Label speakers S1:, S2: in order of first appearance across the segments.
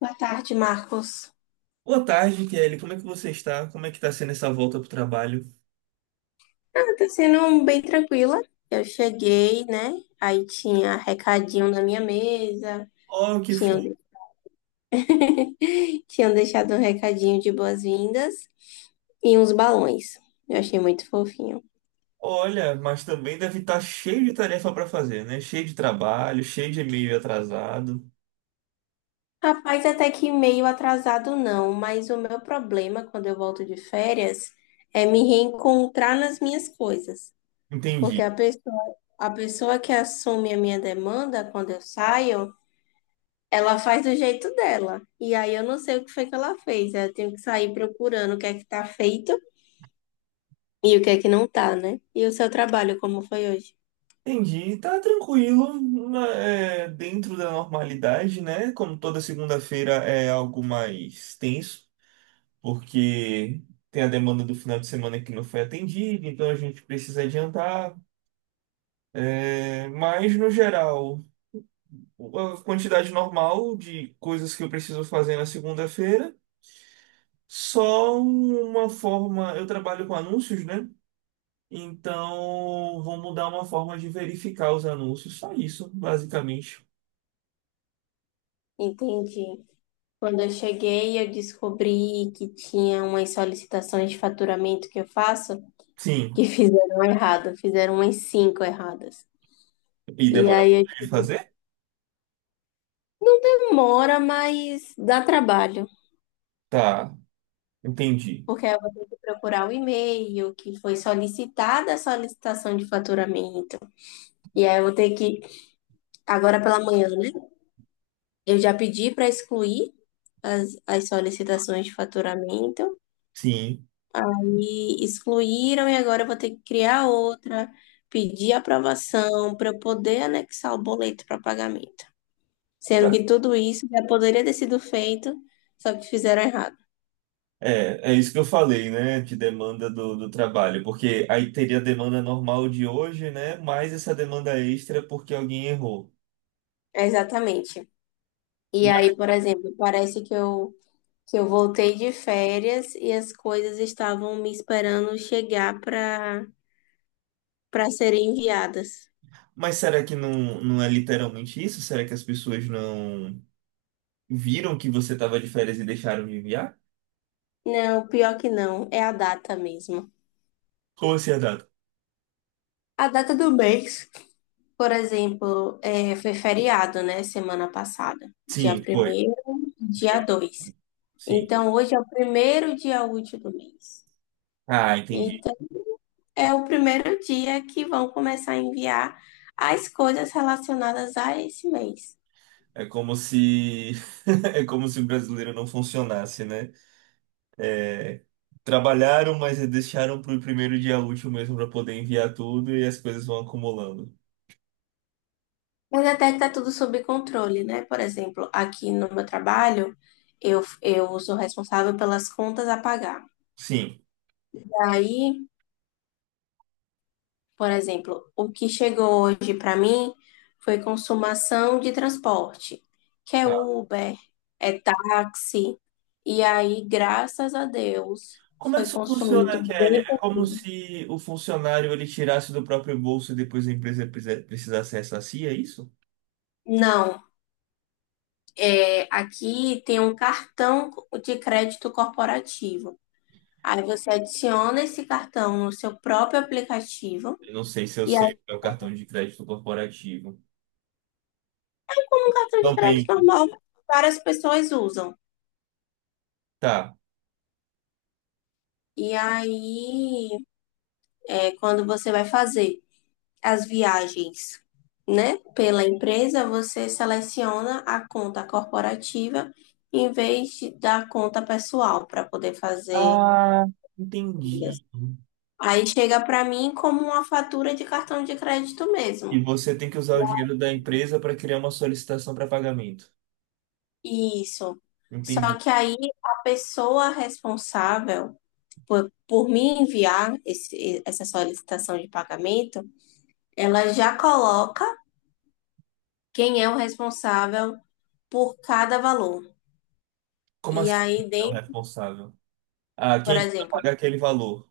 S1: Boa tarde, Marcos.
S2: Boa tarde, Kelly. Como é que você está? Como é que está sendo essa volta pro trabalho?
S1: Ah, tá sendo um bem tranquila. Eu cheguei, né? Aí tinha recadinho na minha mesa,
S2: Oh, que
S1: tinham,
S2: fofo.
S1: tinham deixado um recadinho de boas-vindas e uns balões. Eu achei muito fofinho.
S2: Olha, mas também deve estar cheio de tarefa para fazer, né? Cheio de trabalho, cheio de e-mail atrasado.
S1: Rapaz, até que meio atrasado não, mas o meu problema quando eu volto de férias é me reencontrar nas minhas coisas. Porque
S2: Entendi.
S1: a pessoa que assume a minha demanda quando eu saio. Ela faz do jeito dela. E aí eu não sei o que foi que ela fez. Eu tenho que sair procurando o que é que tá feito e o que é que não tá, né? E o seu trabalho, como foi hoje?
S2: Entendi. Tá tranquilo, é, dentro da normalidade, né? Como toda segunda-feira é algo mais tenso, porque tem a demanda do final de semana que não foi atendida, então a gente precisa adiantar. É, mas no geral, a quantidade normal de coisas que eu preciso fazer na segunda-feira. Só uma forma, eu trabalho com anúncios, né? Então, vou mudar uma forma de verificar os anúncios. Só isso, basicamente.
S1: Entendi. Quando eu cheguei, eu descobri que tinha umas solicitações de faturamento que eu faço que
S2: Sim.
S1: fizeram errado, fizeram umas cinco erradas.
S2: E
S1: E
S2: demora muito
S1: aí eu
S2: de fazer?
S1: Demora, mas dá trabalho.
S2: Tá, entendi.
S1: Porque eu vou ter que procurar o e-mail que foi solicitada a solicitação de faturamento. E aí eu vou ter que Agora pela manhã, né? Eu já pedi para excluir as solicitações de faturamento.
S2: Sim.
S1: Aí excluíram e agora eu vou ter que criar outra, pedir aprovação para eu poder anexar o boleto para pagamento. Sendo
S2: Tá.
S1: que tudo isso já poderia ter sido feito, só que fizeram errado.
S2: É, é isso que eu falei, né? De demanda do trabalho. Porque aí teria a demanda normal de hoje, né? Mais essa demanda extra porque alguém errou.
S1: É, exatamente. E aí, por exemplo, parece que que eu voltei de férias e as coisas estavam me esperando chegar para serem enviadas.
S2: Mas será que não é literalmente isso? Será que as pessoas não viram que você estava de férias e deixaram de enviar?
S1: Não, pior que não, é a data mesmo.
S2: Como assim a data?
S1: A data do mês, por exemplo, foi feriado, né, semana passada, dia
S2: Sim, foi.
S1: primeiro, dia dois.
S2: Sim.
S1: Então, hoje é o primeiro dia útil do mês.
S2: Ah, entendi.
S1: Então, é o primeiro dia que vão começar a enviar as coisas relacionadas a esse mês.
S2: É como se é como se o brasileiro não funcionasse, né? É, trabalharam, mas deixaram para o primeiro dia útil mesmo para poder enviar tudo e as coisas vão acumulando.
S1: Mas até que tá tudo sob controle, né? Por exemplo, aqui no meu trabalho, eu sou responsável pelas contas a pagar.
S2: Sim.
S1: Aí, por exemplo, o que chegou hoje para mim foi consumação de transporte, que é
S2: Tá.
S1: Uber, é táxi. E aí, graças a Deus,
S2: Como é que
S1: foi
S2: isso funciona,
S1: consumido
S2: Kelly?
S1: bem.
S2: É como se o funcionário ele tirasse do próprio bolso e depois a empresa precisasse ressarcir, é isso?
S1: Não, aqui tem um cartão de crédito corporativo. Aí você adiciona esse cartão no seu próprio aplicativo.
S2: Eu não sei se eu
S1: E
S2: sei
S1: aí,
S2: o que é o cartão de crédito corporativo.
S1: é um cartão de
S2: Não
S1: crédito
S2: tem.
S1: normal, várias pessoas usam.
S2: Tá.
S1: E aí, quando você vai fazer as viagens, né, pela empresa, você seleciona a conta corporativa da conta pessoal para poder fazer.
S2: Ah,
S1: Trilhas.
S2: entendi.
S1: Aí chega para mim como uma fatura de cartão de crédito
S2: E
S1: mesmo.
S2: você tem que usar o dinheiro da empresa para criar uma solicitação para pagamento.
S1: Isso. Só
S2: Entendi.
S1: que aí a pessoa responsável por me enviar essa solicitação de pagamento, ela já coloca quem é o responsável por cada valor.
S2: Como
S1: E
S2: assim?
S1: aí,
S2: É o responsável. Ah,
S1: por
S2: quem é que vai
S1: exemplo,
S2: pagar aquele valor?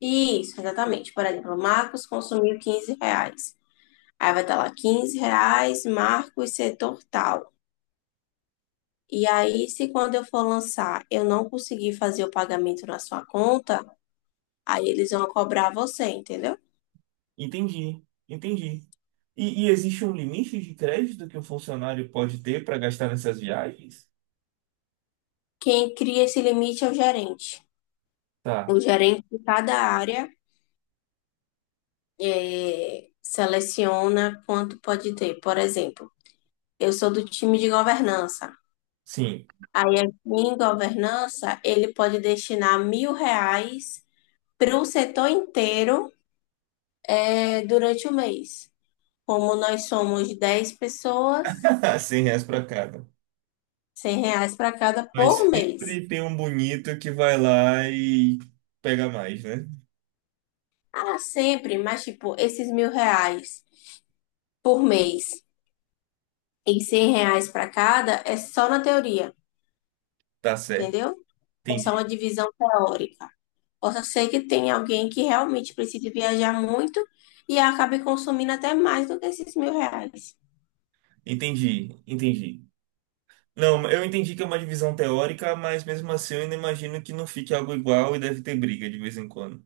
S1: isso, exatamente. Por exemplo, Marcos consumiu R$ 15. Aí vai estar lá, R$ 15, Marcos, setor tal. E aí, se quando eu for lançar, eu não conseguir fazer o pagamento na sua conta, aí eles vão cobrar você, entendeu?
S2: Entendi, entendi. E existe um limite de crédito que o funcionário pode ter para gastar nessas viagens?
S1: Quem cria esse limite é o gerente. O
S2: Tá,
S1: gerente de cada área seleciona quanto pode ter. Por exemplo, eu sou do time de governança.
S2: sim.
S1: Aí, aqui em governança, ele pode destinar R$ 1.000 para o setor inteiro, durante o mês. Como nós somos 10 pessoas,
S2: 100 reais para cada.
S1: R$ 100 para cada
S2: Mas
S1: por mês.
S2: sempre tem um bonito que vai lá e pega mais, né?
S1: Ah, sempre, mas tipo, esses R$ 1.000 por mês e R$ 100 para cada é só na teoria,
S2: Tá certo,
S1: entendeu? É só uma
S2: entendi.
S1: divisão teórica. Possa ser que tenha alguém que realmente precise viajar muito e acabe consumindo até mais do que esses R$ 1.000.
S2: Entendi, entendi. Não, eu entendi que é uma divisão teórica, mas mesmo assim eu ainda imagino que não fique algo igual e deve ter briga de vez em quando.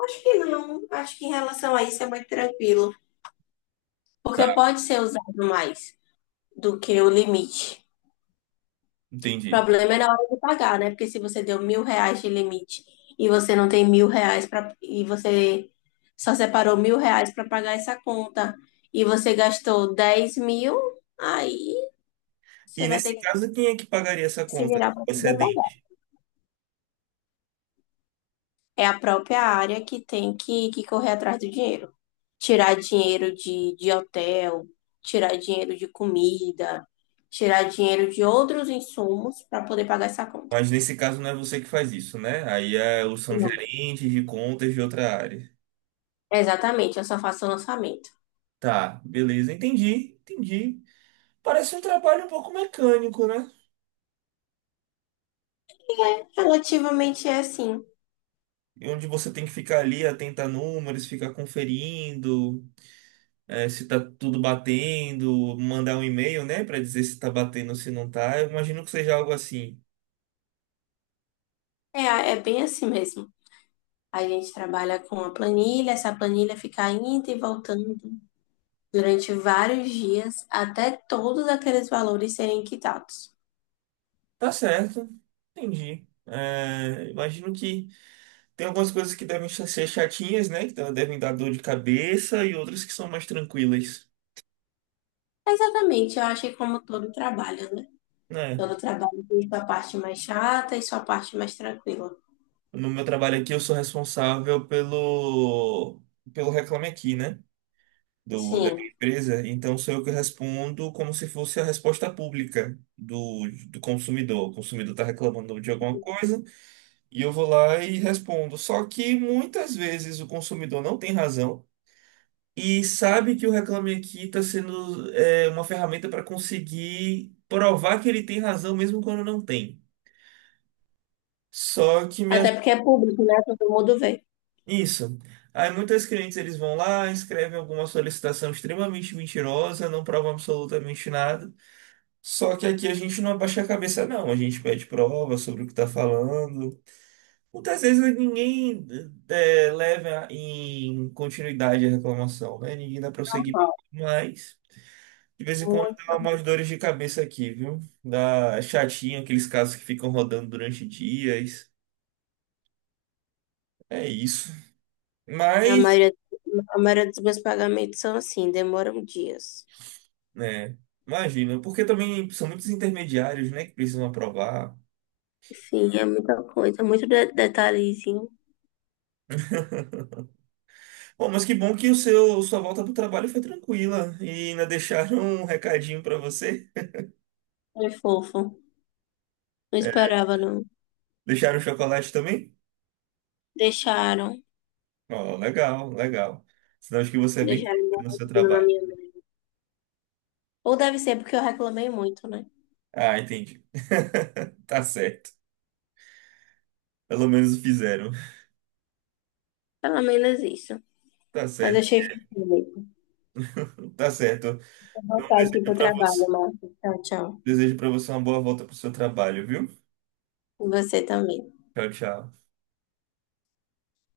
S1: Acho que não. Acho que em relação a isso é muito tranquilo, porque
S2: Tá,
S1: pode ser usado mais do que o limite. O
S2: entendi.
S1: problema é na hora de pagar, né? Porque se você deu R$ 1.000 de limite e você não tem R$ 1.000 para e você só separou R$ 1.000 para pagar essa conta e você gastou 10.000, aí você
S2: E
S1: vai ter
S2: nesse
S1: que
S2: caso, quem é que pagaria essa
S1: se
S2: conta
S1: virar para poder pagar.
S2: excedente?
S1: É a própria área que tem que correr atrás do dinheiro. Tirar dinheiro de hotel, tirar dinheiro de comida, tirar dinheiro de outros insumos para poder pagar essa conta.
S2: Mas nesse caso não é você que faz isso, né? Aí é, são gerentes de contas de outra área.
S1: Exatamente, eu só faço o lançamento.
S2: Tá, beleza, entendi, entendi. Parece um trabalho um pouco mecânico, né?
S1: Relativamente é assim.
S2: E onde você tem que ficar ali atento a números, ficar conferindo. É, se tá tudo batendo, mandar um e-mail, né, pra dizer se tá batendo ou se não tá. Eu imagino que seja algo assim.
S1: É, é bem assim mesmo. A gente trabalha com a planilha, essa planilha fica indo e voltando durante vários dias até todos aqueles valores serem quitados.
S2: Tá certo, entendi. É, imagino que tem algumas coisas que devem ser chatinhas, né, que devem dar dor de cabeça e outras que são mais tranquilas,
S1: Exatamente, eu acho que como todo trabalho, né?
S2: né?
S1: Todo trabalho tem sua parte mais chata e sua parte mais tranquila.
S2: No meu trabalho aqui, eu sou responsável pelo Reclame Aqui, né? Da minha
S1: Sim,
S2: empresa, então sou eu que respondo como se fosse a resposta pública do consumidor. O consumidor está reclamando de alguma coisa, e eu vou lá e respondo. Só que muitas vezes o consumidor não tem razão e sabe que o Reclame Aqui está sendo é, uma ferramenta para conseguir provar que ele tem razão mesmo quando não tem. Só que me
S1: até
S2: ach...
S1: porque é público, né? Todo mundo vê.
S2: isso. Aí muitos clientes eles vão lá, escrevem alguma solicitação extremamente mentirosa, não provam absolutamente nada. Só que aqui a gente não abaixa a cabeça, não. A gente pede prova sobre o que está falando. Muitas vezes ninguém é, leva em continuidade a reclamação, né? Ninguém dá prosseguimento.
S1: Normal,
S2: Mas, de vez em quando,
S1: muito
S2: dá
S1: normal.
S2: umas dores de cabeça aqui, viu? Dá chatinho, aqueles casos que ficam rodando durante dias. É isso.
S1: A
S2: Mas,
S1: maioria, a maioria dos meus pagamentos são assim, demoram dias.
S2: né? Imagina, porque também são muitos intermediários, né, que precisam aprovar.
S1: Sim, é muita coisa, muito detalhezinho.
S2: Bom, mas que bom que sua volta para trabalho foi tranquila e ainda deixaram um recadinho para você.
S1: Foi fofo. Não
S2: É,
S1: esperava, não.
S2: deixaram chocolate também?
S1: Deixaram.
S2: Ó, legal, legal. Sinal acho que você é bem querido
S1: Deixaram
S2: no seu
S1: bonitinho na
S2: trabalho.
S1: minha mão. Ou deve ser porque eu reclamei muito, né?
S2: Ah, entendi. Tá certo. Pelo menos fizeram.
S1: Pelo menos isso.
S2: Tá
S1: Mas
S2: certo.
S1: achei fofo mesmo.
S2: Tá certo.
S1: Vou
S2: Então,
S1: voltar aqui pro trabalho, Marcos. Tchau, tchau.
S2: desejo para você uma boa volta pro seu trabalho, viu?
S1: E você também.
S2: Tchau, tchau.